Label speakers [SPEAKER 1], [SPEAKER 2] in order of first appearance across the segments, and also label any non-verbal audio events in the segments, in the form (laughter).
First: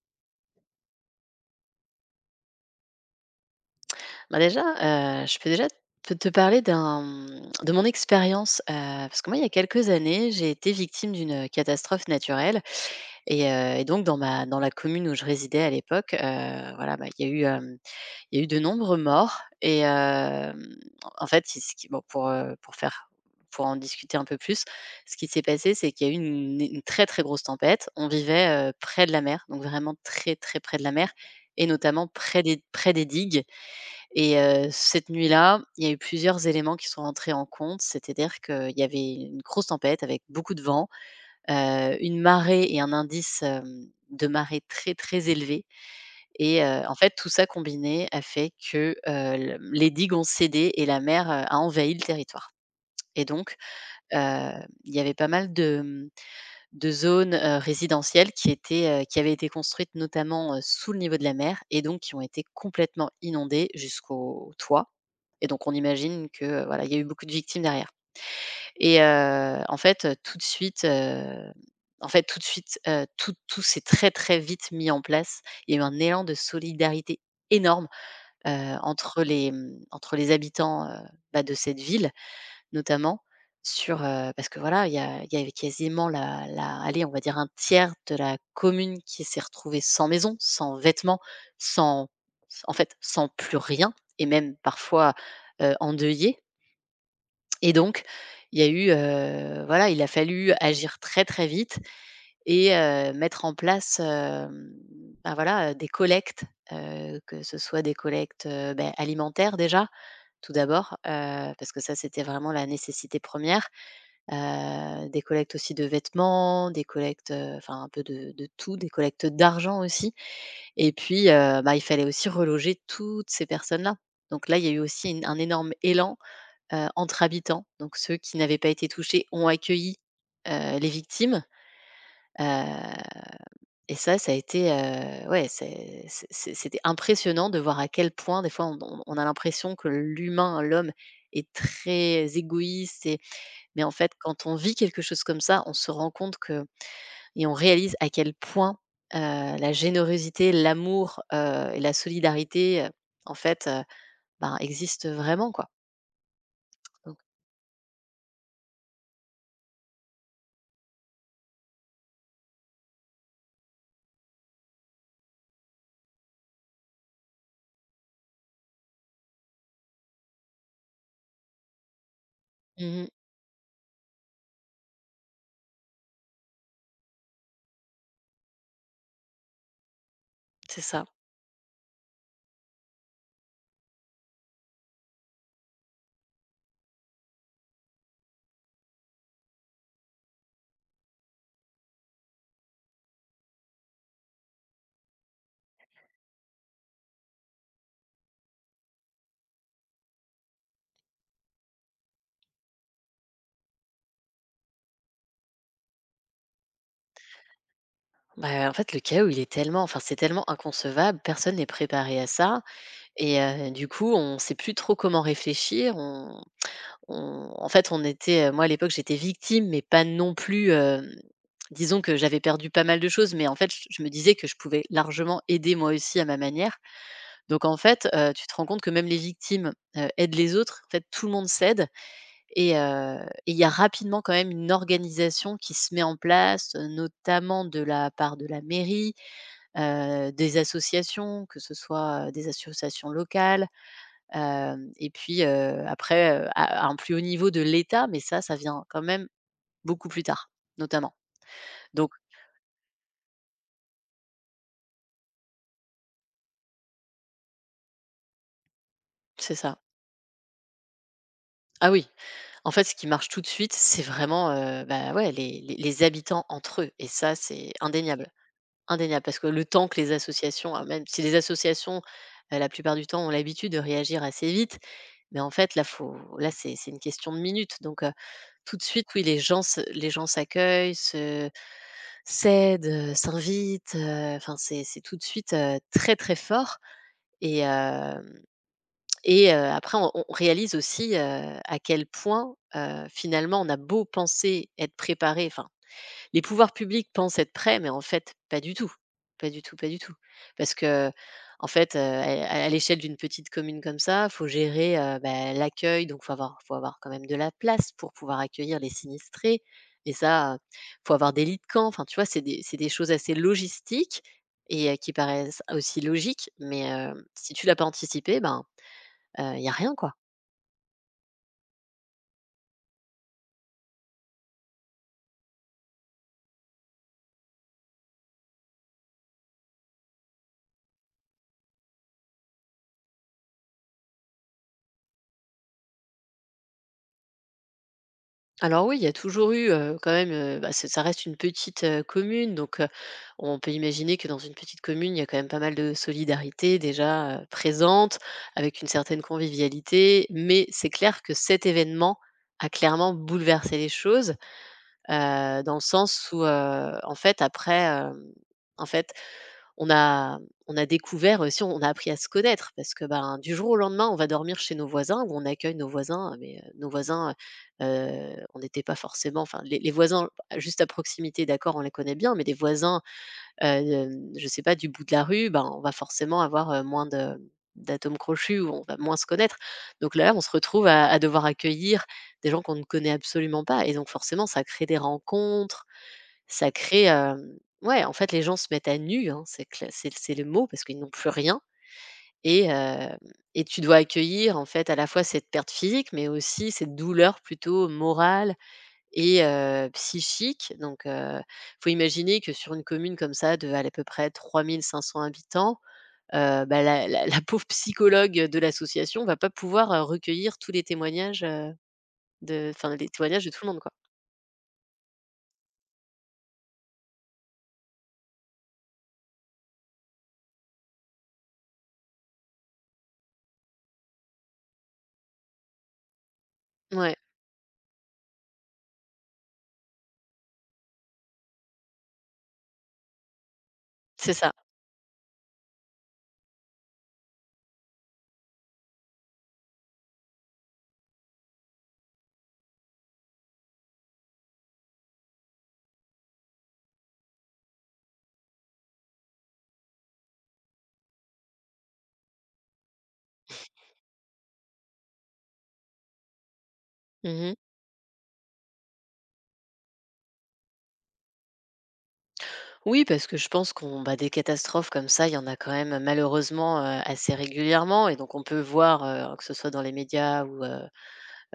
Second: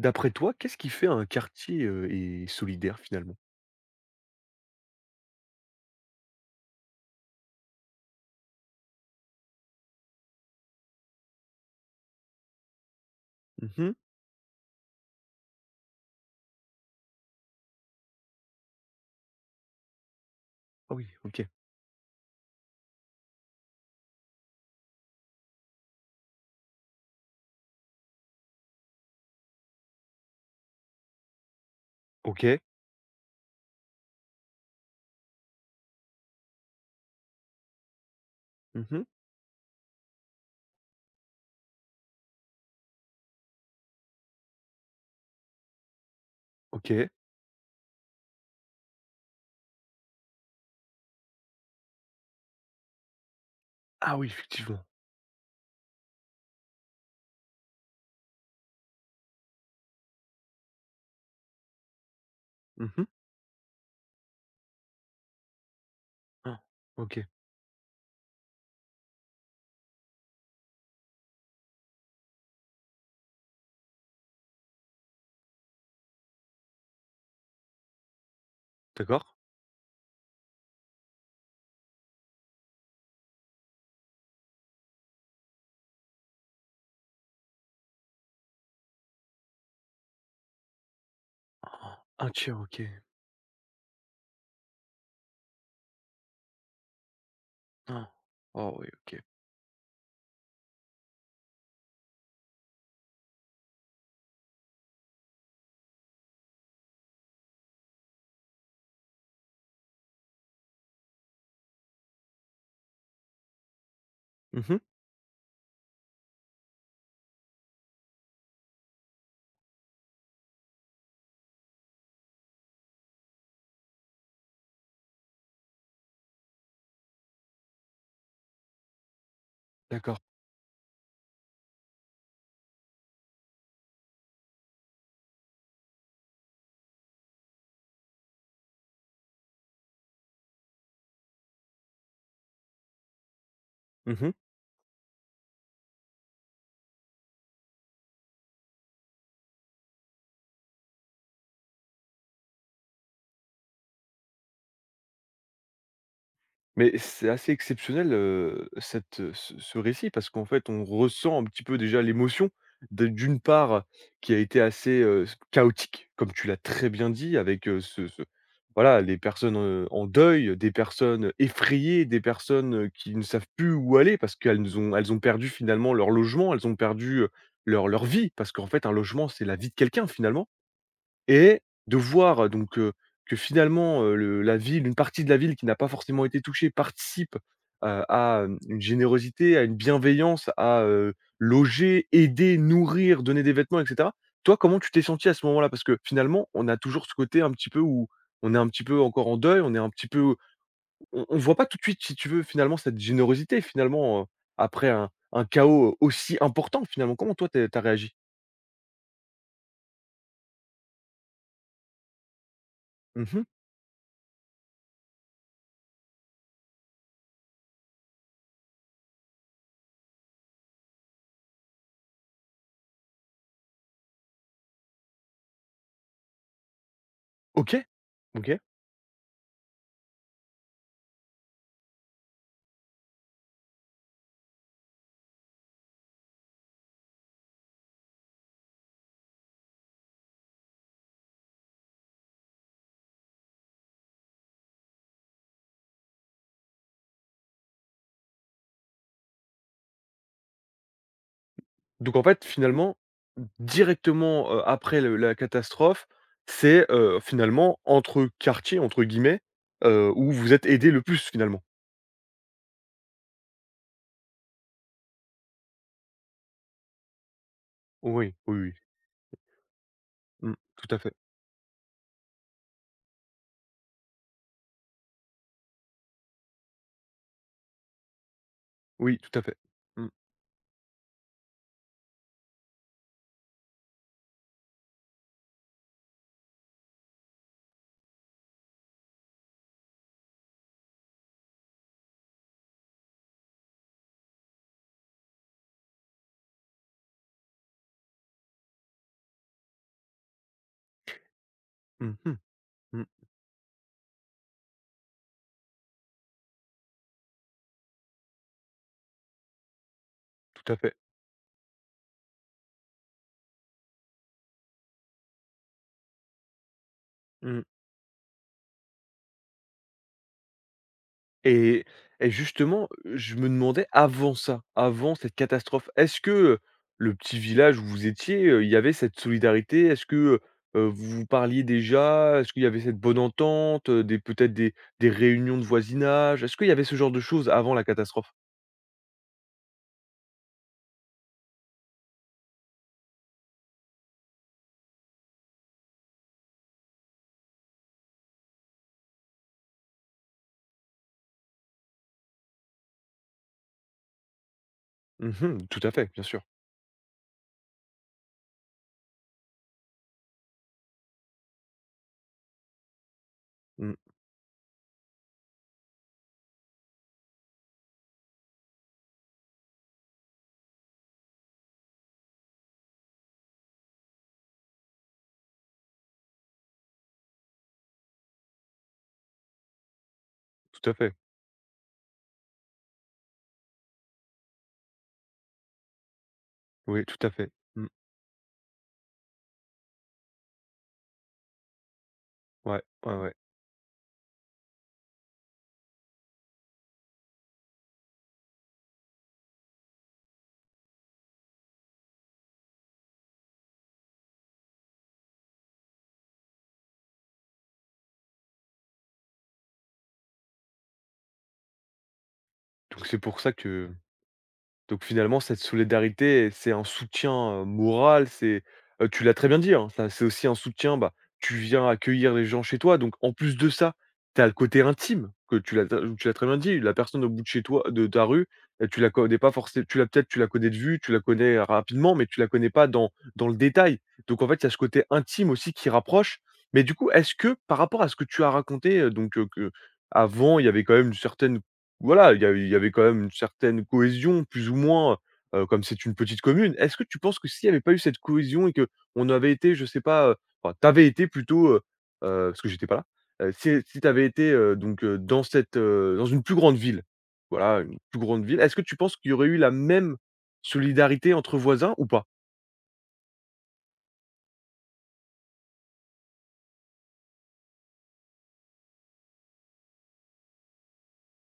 [SPEAKER 1] D'après toi, qu'est-ce qui fait un quartier et solidaire finalement?
[SPEAKER 2] Bah, déjà, je peux déjà te parler d'un, de mon expérience, parce que moi, il y a quelques années, j'ai été victime d'une, catastrophe naturelle et
[SPEAKER 1] Mmh.
[SPEAKER 2] donc dans la commune où je résidais à l'époque, voilà, bah, il y a eu, il y a eu de nombreux morts et
[SPEAKER 1] Ah oui,
[SPEAKER 2] en fait,
[SPEAKER 1] OK.
[SPEAKER 2] c'est ce qui bon, pour en discuter un peu plus, ce qui s'est passé, c'est qu'il y a eu une très, très grosse tempête. On vivait, près de la mer, donc vraiment très, très près de la mer et notamment
[SPEAKER 1] OK.
[SPEAKER 2] près des digues et cette nuit-là, il y a eu plusieurs éléments qui sont entrés en compte, c'est-à-dire qu'il y
[SPEAKER 1] Mmh.
[SPEAKER 2] avait une grosse tempête avec beaucoup de vent, une marée et un indice, de marée très, très élevé et en
[SPEAKER 1] OK.
[SPEAKER 2] fait, tout ça combiné a fait que, l les digues ont cédé et la mer, a envahi le territoire et donc
[SPEAKER 1] Ah
[SPEAKER 2] heu,
[SPEAKER 1] oui, effectivement.
[SPEAKER 2] il y avait pas mal de, zones, résidentielles qui avaient été construites notamment, sous le niveau de la mer et donc qui ont été
[SPEAKER 1] Mmh.
[SPEAKER 2] complètement inondées jusqu'au toit. Et donc on imagine que,
[SPEAKER 1] Ah,
[SPEAKER 2] voilà, il y a eu beaucoup
[SPEAKER 1] OK.
[SPEAKER 2] de victimes derrière et en fait, tout de suite, tout s'est très, très vite mis en place. Il y a eu un élan de solidarité énorme,
[SPEAKER 1] D'accord.
[SPEAKER 2] entre les habitants, bah, de cette ville notamment parce que voilà, il y avait quasiment la la allez, on va dire un tiers de la commune qui s'est retrouvée sans maison, sans vêtements,
[SPEAKER 1] Ah,
[SPEAKER 2] sans
[SPEAKER 1] un tiers,
[SPEAKER 2] en
[SPEAKER 1] OK.
[SPEAKER 2] fait, sans plus rien, et même parfois, endeuillée. Et donc
[SPEAKER 1] Ah.
[SPEAKER 2] il y a
[SPEAKER 1] Ah oui,
[SPEAKER 2] eu,
[SPEAKER 1] OK.
[SPEAKER 2] voilà, il a fallu agir très, très vite et mettre en place, bah, voilà, des collectes, que ce soit des collectes, alimentaires déjà, tout d'abord, parce que ça, c'était vraiment la nécessité première, re
[SPEAKER 1] Mmh.
[SPEAKER 2] des collectes aussi de vêtements, des collectes, enfin un peu de tout, des collectes d'argent aussi. Et puis, bah, il fallait aussi reloger toutes ces personnes-là. Donc là, il y a eu aussi une un énorme élan, entre habitants. Donc ceux qui n'avaient pas été touchés ont accueilli,
[SPEAKER 1] D'accord.
[SPEAKER 2] les victimes, heu et ça a été, ouais, c'était impressionnant de voir à quel point des fois on a l'impression que l'humain, l'homme est très égoïste mais en fait
[SPEAKER 1] Mmh.
[SPEAKER 2] quand on vit quelque chose comme ça, on se rend compte que et on réalise à quel point, la générosité, l'amour, et la solidarité, en fait, heu, ben, existent vraiment, quoi.
[SPEAKER 1] Mais
[SPEAKER 2] Donc
[SPEAKER 1] c'est assez exceptionnel, cette, ce récit parce qu'en fait, on ressent un petit peu déjà l'émotion de d'une part qui a été assez, s chaotique, comme tu l'as très bien dit avec, ce ce voilà, les personnes, en deuil, des personnes effrayées, des personnes,
[SPEAKER 2] mmh
[SPEAKER 1] qui ne savent plus où aller parce qu'elles ont perdu finalement leur logement, elles ont perdu, leur vie parce qu'en fait un logement, c'est la vie de quelqu'un finalement.
[SPEAKER 2] c'est ça.
[SPEAKER 1] Et de voir donc, que finalement, le la ville une partie de la ville qui n'a pas forcément été touchée participe, à, une générosité, à une bienveillance, à, loger, aider, nourrir, donner des vêtements et cetera. Toi, comment tu t'es senti à ce moment-là? Parce que finalement, on a toujours ce côté un petit peu où on est un petit peu encore en deuil, on est un petit peu on voit pas tout de suite, si tu veux, finalement cette générosité, finalement, après un chaos aussi important, finalement. Comment toi tu es réagi?
[SPEAKER 2] Bah, en fait, le chaos, il est tellement, enfin, c'est tellement inconcevable, personne n'est préparé à ça. Et
[SPEAKER 1] Mmh.
[SPEAKER 2] du coup, on sait plus trop comment réfléchir. On en fait, on était, moi à l'époque, j'étais victime, mais pas non plus, disons que j'avais perdu pas mal de choses, mais en fait, je me disais que je pouvais largement aider moi aussi à ma manière. Donc en
[SPEAKER 1] OK.
[SPEAKER 2] fait, tu te
[SPEAKER 1] OK.
[SPEAKER 2] rends compte que même les victimes, aident les autres. En fait, tout le monde s'aide et heu et il y a rapidement quand même une organisation qui se met en place, notamment de la part de la mairie, des associations, que ce soit, des associations locales. Hem Et puis, après, à un plus haut niveau de l'État, mais ça vient quand même beaucoup plus tard, notamment. Donc
[SPEAKER 1] Donc en fait, finalement, directement, après le la catastrophe, c'est, finalement «entre quartiers» entre guillemets,
[SPEAKER 2] c'est ça.
[SPEAKER 1] où vous êtes aidé le plus finalement.
[SPEAKER 2] Ah oui, en fait, ce qui marche tout de suite, c'est vraiment, bah, ouais, les habitants entre eux, et ça, c'est indéniable,
[SPEAKER 1] Oui, oui, oui.
[SPEAKER 2] indéniable, parce que le temps que les
[SPEAKER 1] Mmh,
[SPEAKER 2] associations, ah,
[SPEAKER 1] tout à
[SPEAKER 2] même
[SPEAKER 1] fait.
[SPEAKER 2] si les associations, la plupart du temps, ont l'habitude de réagir assez vite, mais en fait, là, faut, là, c'est une question de minutes, donc tout de suite,
[SPEAKER 1] Oui,
[SPEAKER 2] oui,
[SPEAKER 1] tout à fait. Mmh.
[SPEAKER 2] les gens s'accueillent, se cède, s'invite, enfin c'est tout de suite, très, très fort, et hem et après on réalise aussi, à quel point, finalement on a beau penser être préparé, enfin les pouvoirs publics pensent être prêts, mais en fait, pas du tout. Pas du tout, pas du tout. Parce que, en fait,
[SPEAKER 1] Mmh mh.
[SPEAKER 2] à l'échelle
[SPEAKER 1] Mmh,
[SPEAKER 2] d'une petite commune comme ça, il faut gérer, bah, l'accueil, donc faut avoir quand même de la place pour pouvoir accueillir les sinistrés, et ça,
[SPEAKER 1] tout à fait.
[SPEAKER 2] faut avoir des lits de camp. Enfin, tu vois, c'est des choses assez logistiques et qui paraissent aussi logiques, mais si
[SPEAKER 1] Mmh.
[SPEAKER 2] tu l'as pas anticipé, ben, il y a rien, quoi.
[SPEAKER 1] Et et justement, je me demandais avant ça, avant cette catastrophe, est-ce que le petit village où vous étiez, il y avait cette solidarité? Est-ce que, vous vous parliez déjà? Est-ce qu'il y avait cette bonne entente, des peut-être des réunions de voisinage? Est-ce qu'il y avait ce genre de choses avant la catastrophe?
[SPEAKER 2] Alors oui, il y a toujours eu, quand même, bah, c'est, ça reste une petite, commune, donc on peut imaginer que dans une petite commune, il y a quand même pas mal de solidarité déjà, présente, avec une certaine convivialité. Mais c'est clair que cet événement a clairement bouleversé les choses,
[SPEAKER 1] Mmh,
[SPEAKER 2] dans
[SPEAKER 1] tout
[SPEAKER 2] le
[SPEAKER 1] à fait, bien
[SPEAKER 2] sens
[SPEAKER 1] sûr.
[SPEAKER 2] où, en fait après, en fait on a on a découvert aussi, on a appris à se connaître, parce que, ben, du jour au
[SPEAKER 1] Mmh,
[SPEAKER 2] lendemain, on va dormir chez nos voisins, ou on accueille nos voisins, mais nos voisins, on n'était pas forcément, enfin, les voisins juste à proximité, d'accord, on les connaît bien, mais les voisins, heu, je sais pas, du bout de la rue, ben, on va forcément avoir, moins de d'atomes crochus, ou on va moins se connaître. Donc là, on se retrouve
[SPEAKER 1] tout à
[SPEAKER 2] à
[SPEAKER 1] fait.
[SPEAKER 2] à devoir accueillir des gens qu'on ne connaît absolument pas, et donc forcément, ça crée des rencontres, ça
[SPEAKER 1] Oui,
[SPEAKER 2] crée,
[SPEAKER 1] tout à fait. Mmh,
[SPEAKER 2] ouais, en fait, les gens se mettent à nu, hein, c'est le mot, parce qu'ils n'ont plus rien et
[SPEAKER 1] ouais, ouais,
[SPEAKER 2] hem
[SPEAKER 1] ouais.
[SPEAKER 2] et tu dois accueillir, en fait, à la fois cette perte physique, mais aussi cette douleur plutôt morale et psychique, donc faut imaginer que sur une commune comme ça de, à peu près 3 500 habitants, bah, la pauvre psychologue de l'association va pas pouvoir, recueillir tous les témoignages, de enfin,
[SPEAKER 1] Donc
[SPEAKER 2] les
[SPEAKER 1] c'est pour
[SPEAKER 2] témoignages de
[SPEAKER 1] ça
[SPEAKER 2] tout le monde,
[SPEAKER 1] que.
[SPEAKER 2] quoi.
[SPEAKER 1] Donc finalement, cette solidarité, c'est un soutien, moral, tu l'as très bien dit, hein, ça c'est aussi un soutien, bah, tu viens accueillir les gens chez toi, donc en plus de ça, tu as le côté intime que tu l'as très bien dit, la
[SPEAKER 2] Ouais,
[SPEAKER 1] personne au bout de chez toi de ta rue, tu la connais pas forcément. Tu l'as peut-être tu la connais de vue, tu la connais rapidement, mais tu la connais pas dans le détail.
[SPEAKER 2] c'est
[SPEAKER 1] Donc en
[SPEAKER 2] ça.
[SPEAKER 1] fait, il y a ce côté intime aussi qui rapproche. Mais du coup, est-ce que par rapport à ce que tu as raconté, donc qu'avant, il y avait quand même une certaine cohésion plus ou moins, comme c'est une petite commune. Est-ce que tu penses que s'il n'y avait pas eu cette cohésion et que on avait été, je sais pas, enfin tu été plutôt, parce que j'étais pas là, si tu été, donc dans dans une plus grande ville,
[SPEAKER 2] Mmh.
[SPEAKER 1] voilà, une plus grande ville, est-ce que tu penses qu'il y aurait eu la même solidarité entre voisins ou pas?
[SPEAKER 2] Oui, parce que je pense qu'on bah, des catastrophes comme ça, il y en a quand même malheureusement, assez régulièrement. Et donc on peut voir, que ce soit dans les médias ou, euh,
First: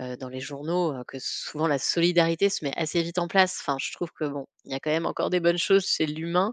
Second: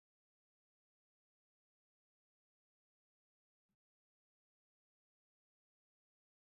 [SPEAKER 2] euh, dans les journaux, que souvent la solidarité se met assez vite en place. Enfin, je trouve que bon, il y a quand même encore des bonnes choses chez l'humain.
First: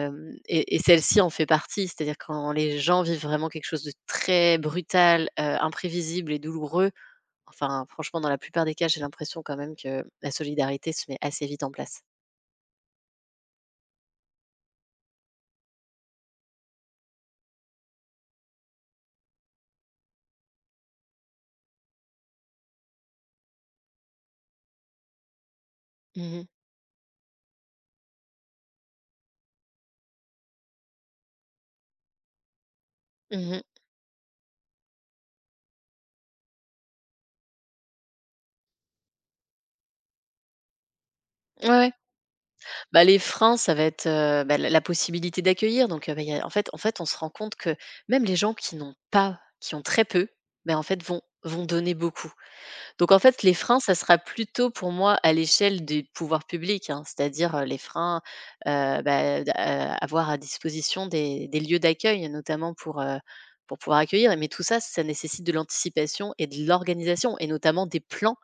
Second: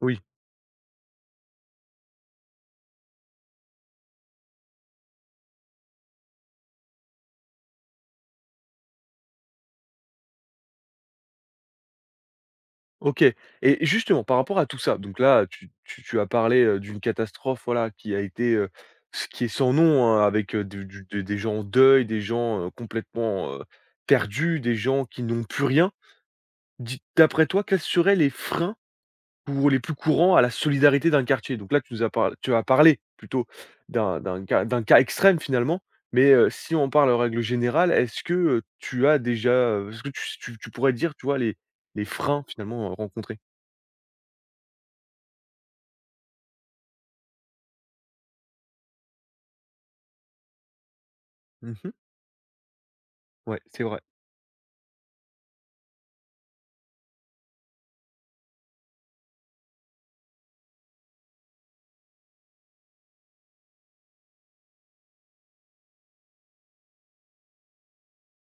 [SPEAKER 1] Oui.
[SPEAKER 2] et celle-ci en fait partie. C'est-à-dire quand les gens vivent vraiment quelque chose de très brutal, imprévisible et douloureux. Enfin, franchement, dans la plupart des cas, j'ai l'impression quand même que la solidarité se met assez vite en place.
[SPEAKER 1] OK, et justement par rapport à tout ça, donc là, tu as parlé, d'une catastrophe, voilà, qui a été, s qui est sans nom, hein, avec, du des gens en deuil, des gens, complètement, perdus, des gens qui n'ont plus rien.
[SPEAKER 2] Mhm,
[SPEAKER 1] Dis, d'après toi, quels seraient les freins ou les plus courants à la solidarité d'un quartier? Donc là, tu as parlé plutôt
[SPEAKER 2] mhm.
[SPEAKER 1] d'un cas extrême finalement, mais, si on parle en règle générale, est-ce que tu pourrais dire, tu vois, les
[SPEAKER 2] Ouais, ouais.
[SPEAKER 1] les freins finalement,
[SPEAKER 2] Bah, les
[SPEAKER 1] rencontrés?
[SPEAKER 2] freins, ça va être, bah, la la possibilité d'accueillir, donc bah, y a, en fait, on se rend compte que même les gens qui n'ont pas qui ont très peu, bah, en fait, vont
[SPEAKER 1] Mmh.
[SPEAKER 2] donner beaucoup. Donc en fait, les
[SPEAKER 1] Ouais,
[SPEAKER 2] freins,
[SPEAKER 1] c'est
[SPEAKER 2] ça
[SPEAKER 1] vrai,
[SPEAKER 2] sera plutôt pour moi à l'échelle des pouvoirs publics, hein, c'est-à-dire, les freins, bah, d avoir à disposition des lieux d'accueil, notamment pour pouvoir accueillir. Mais tout ça, ça nécessite de l'anticipation et de l'organisation, et notamment des plans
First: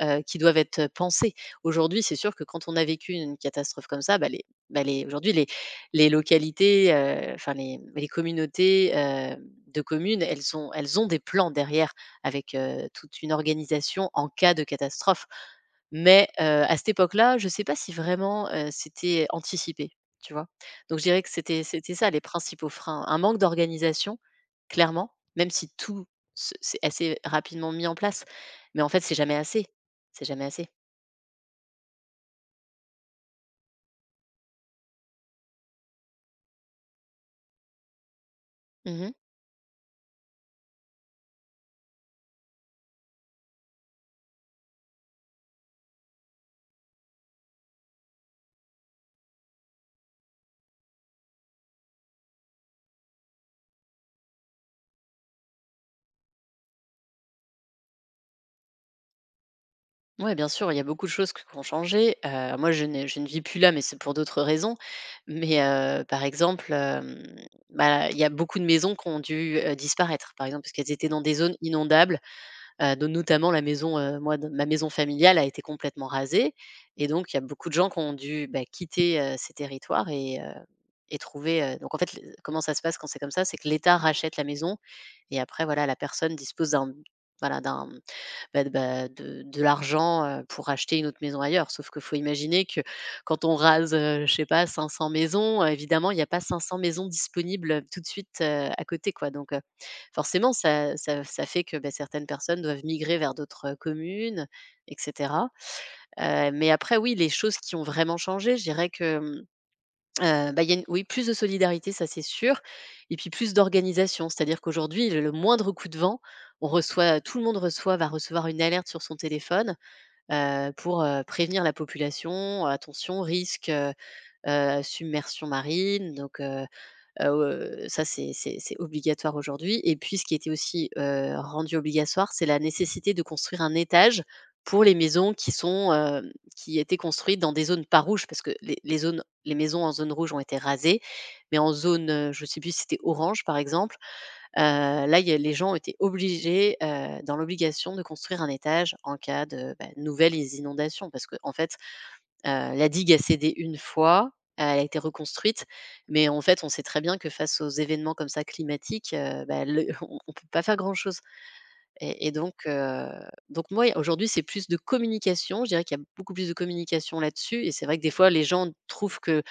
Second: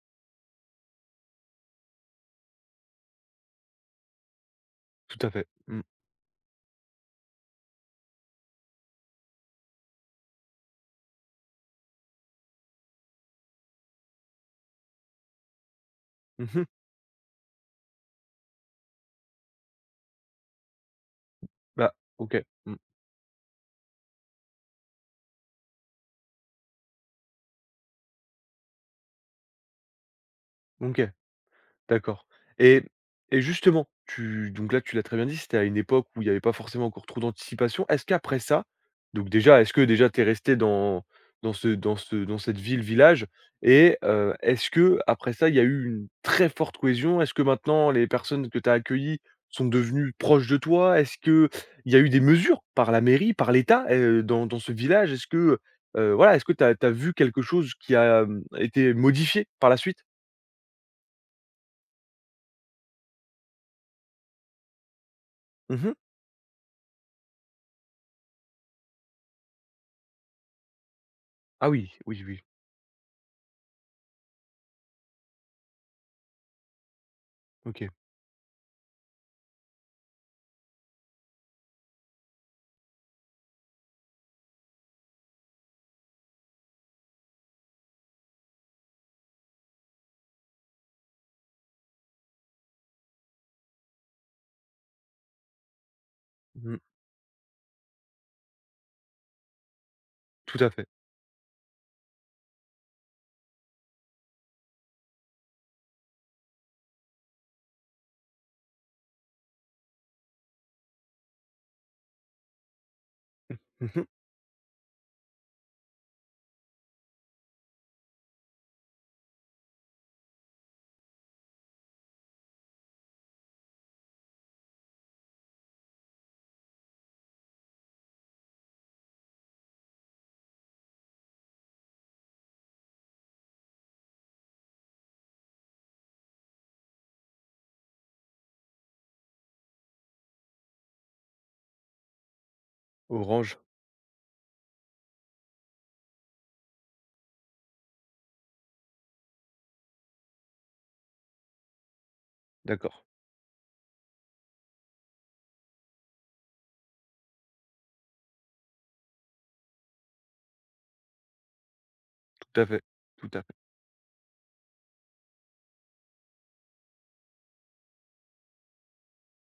[SPEAKER 2] qui doivent être, pensées. Aujourd'hui, c'est sûr que quand on a vécu une catastrophe comme ça, bah, les, bah, les,
[SPEAKER 1] tout à
[SPEAKER 2] aujourd'hui
[SPEAKER 1] fait.
[SPEAKER 2] les
[SPEAKER 1] Mmh.
[SPEAKER 2] les localités, enfin les communautés, de communes, elles ont des plans derrière, avec, toute une organisation en cas de catastrophe. Mais,
[SPEAKER 1] Mmh.
[SPEAKER 2] à cette époque-là, je ne sais pas si vraiment, c'était anticipé, tu vois? Donc je dirais que c'était
[SPEAKER 1] Bah,
[SPEAKER 2] c'était ça, les
[SPEAKER 1] OK.
[SPEAKER 2] principaux
[SPEAKER 1] Mmh.
[SPEAKER 2] freins. Un manque d'organisation, clairement, même si tout se s'est assez rapidement mis en place. Mais en fait, c'est jamais assez. C'est jamais assez.
[SPEAKER 1] OK. D'accord. Et et justement, tu donc là, tu l'as très bien dit, c'était à une époque où il n'y avait pas forcément encore trop d'anticipation. Est-ce qu'après ça
[SPEAKER 2] Mmh.
[SPEAKER 1] donc déjà, est-ce que déjà tu es resté dans cette ville-village et est-ce que après ça, il y a eu une très forte cohésion? Est-ce que maintenant les personnes que tu as accueillies sont devenues proches de toi? Est-ce qu'il y a eu des mesures par la mairie, par l'État, dans ce village? Voilà, est-ce que tu as vu quelque chose qui a, été modifié par la suite?
[SPEAKER 2] Ouais, bien sûr, il y a beaucoup de choses qui ont changé. Moi, je ne vis plus là, mais c'est pour d'autres raisons. Mais
[SPEAKER 1] Mmh.
[SPEAKER 2] par exemple, il y a beaucoup de maisons qui ont dû, disparaître, par exemple, parce qu'elles étaient dans des zones
[SPEAKER 1] Ah oui,
[SPEAKER 2] inondables,
[SPEAKER 1] oui, oui.
[SPEAKER 2] dont notamment la maison, de ma maison familiale a été complètement rasée et donc il y a beaucoup de
[SPEAKER 1] OK.
[SPEAKER 2] gens qui ont dû, bah, quitter, ces territoires et trouver, donc en fait, le comment ça se passe quand c'est comme ça? C'est que l'État rachète la maison et après, voilà, la personne dispose d'un voilà, d'un bah, de l'argent, pour acheter une autre maison ailleurs. Sauf qu'il faut imaginer que quand on rase, je sais pas 500 maisons, évidemment il n'y a pas
[SPEAKER 1] Mmh.
[SPEAKER 2] 500 maisons disponibles, tout de suite, à côté quoi. Donc, forcément
[SPEAKER 1] Tout à fait.
[SPEAKER 2] ça fait que, bah, certaines personnes doivent migrer vers d'autres, communes et cetera. Mais après oui, les choses qui ont vraiment changé, je dirais que, bah, il y a une oui, plus de solidarité, ça c'est sûr, et puis plus
[SPEAKER 1] Mmh.
[SPEAKER 2] d'organisation. C'est-à-dire qu'aujourd'hui, le moindre coup de vent, on reçoit tout le monde reçoit va recevoir une alerte sur son téléphone, pour, prévenir la population: «Attention, risque, submersion marine», ça, c'est obligatoire aujourd'hui, et puis ce qui était aussi, rendu obligatoire, c'est la nécessité de construire un étage pour les maisons qui sont, qui étaient construites dans des zones pas rouges, parce que les maisons en zone rouge ont été rasées, mais en zone, je ne sais plus si c'était orange, par
[SPEAKER 1] Orange,
[SPEAKER 2] exemple, là, il y a les gens étaient obligés, dans l'obligation de construire un étage en cas de, bah, nouvelles inondations, parce que en fait, la
[SPEAKER 1] d'accord.
[SPEAKER 2] digue a cédé une fois, elle a été reconstruite, mais en fait, on sait très bien que face aux événements comme ça climatiques, bah, le (laughs) on peut pas faire grand-chose, et
[SPEAKER 1] Tout à fait, tout à fait.
[SPEAKER 2] donc moi, aujourd'hui, c'est plus de communication. Je dirais qu'il y a beaucoup plus de communication là-dessus, et c'est vrai que des fois, les gens trouvent que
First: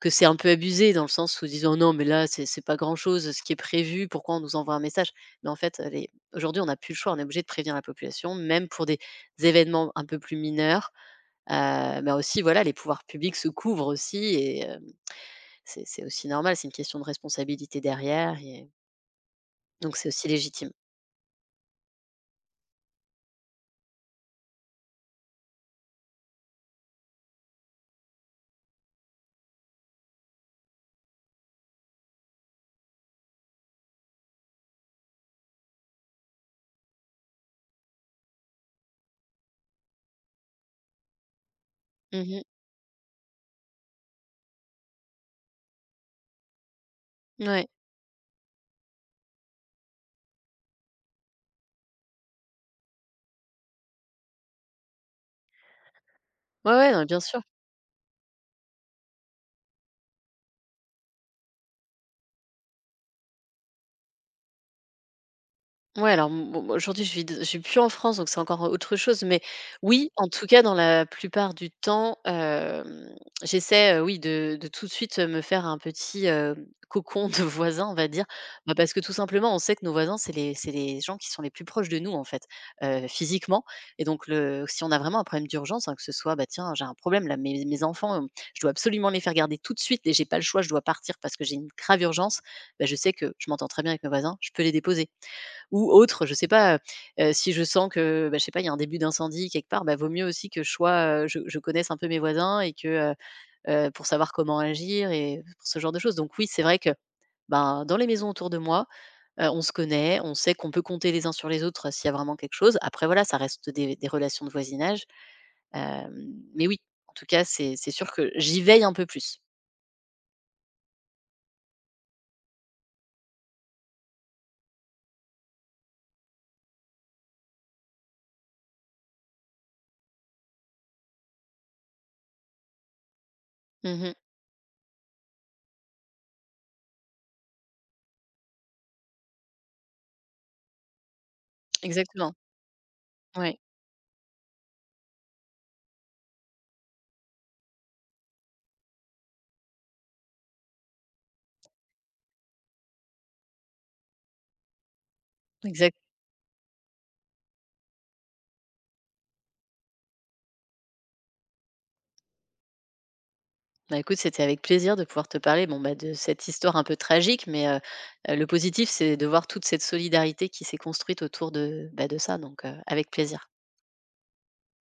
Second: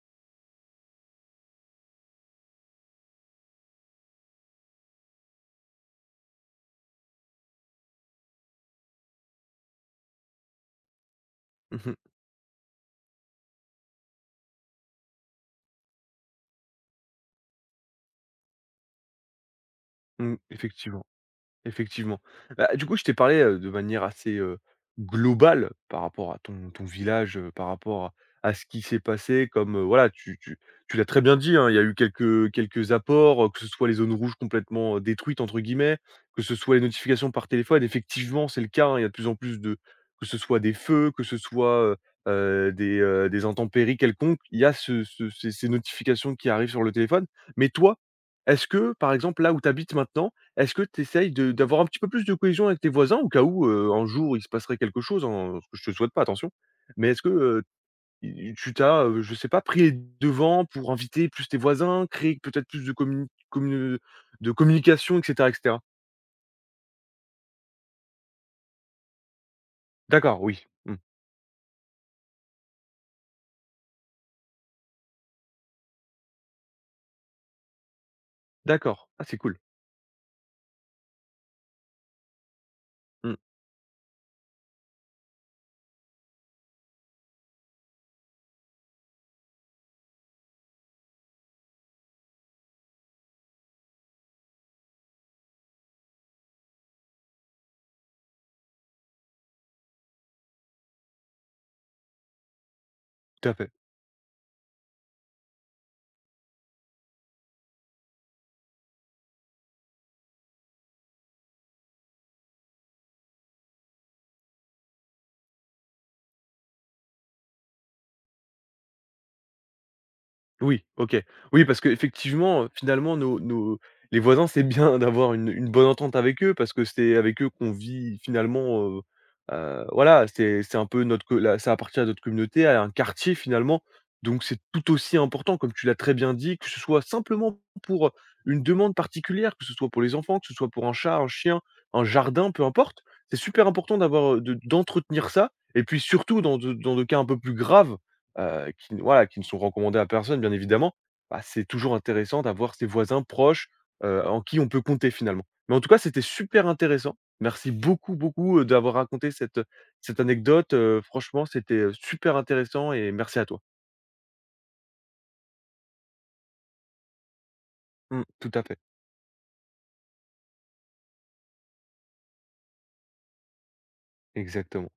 [SPEAKER 2] c'est un peu abusé dans le sens où ils disent: «Oh non, mais là, c'est pas grand-chose, ce qui est prévu, pourquoi on nous envoie un message?» Mais en fait, les aujourd'hui, on n'a plus le choix, on est obligé de prévenir la population, même pour des événements un peu plus mineurs.
[SPEAKER 1] Mmh mh.
[SPEAKER 2] Mais aussi, voilà, les pouvoirs publics se couvrent aussi, et c'est aussi normal, c'est une question de responsabilité derrière, et donc c'est aussi
[SPEAKER 1] Mmh,
[SPEAKER 2] légitime.
[SPEAKER 1] effectivement. Effectivement. Bah, du coup, je t'ai parlé, de manière assez, globale par rapport à ton village, par rapport à ce qui s'est passé comme, voilà, tu l'as très bien dit, hein, il y a eu quelques apports, que ce soit les zones rouges complètement, «détruites» entre guillemets, que ce soit les notifications par téléphone. Effectivement, c'est le cas, hein, il y a de plus en plus de que ce soit des feux, que ce soit,
[SPEAKER 2] Mmh.
[SPEAKER 1] des intempéries quelconques, il y a ce ce ces ces notifications qui arrivent sur le téléphone.
[SPEAKER 2] Ouais.
[SPEAKER 1] Mais toi, est-ce que, par exemple, là où tu habites maintenant est-ce que tu essayes de d'avoir un petit peu plus de cohésion avec tes voisins au cas où, un jour, il se passerait quelque chose, hein, ce que je te souhaite pas attention,
[SPEAKER 2] Ouais, ouais, non,
[SPEAKER 1] mais
[SPEAKER 2] bien
[SPEAKER 1] est-ce que,
[SPEAKER 2] sûr.
[SPEAKER 1] i tu t'as, je sais pas, pris les devants pour inviter plus tes voisins, créer peut-être plus de communi commu de communication et cetera et cetera?
[SPEAKER 2] Ouais, alors m bon, moi aujourd'hui je vis plus en France, donc c'est encore autre chose, mais oui, en
[SPEAKER 1] D'accord,
[SPEAKER 2] tout cas
[SPEAKER 1] oui,
[SPEAKER 2] dans
[SPEAKER 1] mmh,
[SPEAKER 2] la plupart du temps, j'essaie, oui, de tout de suite, me faire un petit, cocon de voisins, on va dire. Bah, parce que
[SPEAKER 1] d'accord.
[SPEAKER 2] tout
[SPEAKER 1] Ah, c'est
[SPEAKER 2] simplement,
[SPEAKER 1] cool.
[SPEAKER 2] on sait que nos voisins, c'est les gens qui sont les plus proches de nous en fait,
[SPEAKER 1] Mmh,
[SPEAKER 2] physiquement, et donc le si on a vraiment un problème d'urgence, hein, que ce soit, bah, tiens, j'ai un problème là, mes enfants, je dois absolument les faire garder tout de suite et j'ai pas le choix, je dois partir parce que j'ai une grave urgence, bah, je sais que je m'entends très bien avec mes voisins, je peux les déposer. Ou autre, je sais pas, si je sens que, bah, je sais pas, il y a un début d'incendie quelque part, bah, vaut mieux aussi que je sois, je connaisse un peu mes voisins et que,
[SPEAKER 1] tout à fait.
[SPEAKER 2] pour savoir comment agir et pour ce genre de choses. Donc oui, c'est vrai que, ben, dans les maisons autour de moi, on se connaît, on sait qu'on peut compter les uns sur les autres, s'il y a vraiment quelque chose. Après voilà, ça reste des relations de voisinage, hem, mais oui, en tout cas, c'est sûr que j'y veille un peu plus.
[SPEAKER 1] Oui, OK. Oui, parce qu'effectivement, finalement, nos nos les voisins, c'est bien (laughs) d'avoir une bonne entente avec eux parce que c'est avec eux qu'on vit finalement, voilà, c'est un peu notre co la ça appartient à notre communauté, à un quartier finalement.
[SPEAKER 2] Mmh.
[SPEAKER 1] Donc c'est tout aussi important, comme tu l'as très bien dit, que ce soit simplement pour, une demande particulière, que ce soit pour les enfants, que ce soit pour un chat, un chien, un
[SPEAKER 2] Exactement.
[SPEAKER 1] jardin, peu importe. C'est
[SPEAKER 2] Ouais,
[SPEAKER 1] super important d'entretenir ça et puis surtout dans de dans des cas un peu plus graves, qui voilà, qui ne sont recommandés à personne bien évidemment, bah, c'est toujours intéressant d'avoir ses voisins proches, en qui on peut compter finalement. Mais en tout
[SPEAKER 2] exact.
[SPEAKER 1] cas, c'était super intéressant. Merci beaucoup, beaucoup, d'avoir raconté cette anecdote, franchement c'était, super intéressant et merci à toi.
[SPEAKER 2] Bah, écoute, c'était avec plaisir de pouvoir te parler bon, bah, de cette histoire un peu tragique, mais
[SPEAKER 1] Mmh,
[SPEAKER 2] le
[SPEAKER 1] tout à fait,
[SPEAKER 2] positif, c'est de voir toute cette solidarité qui s'est construite autour de, bah, de ça, donc avec plaisir.
[SPEAKER 1] exactement.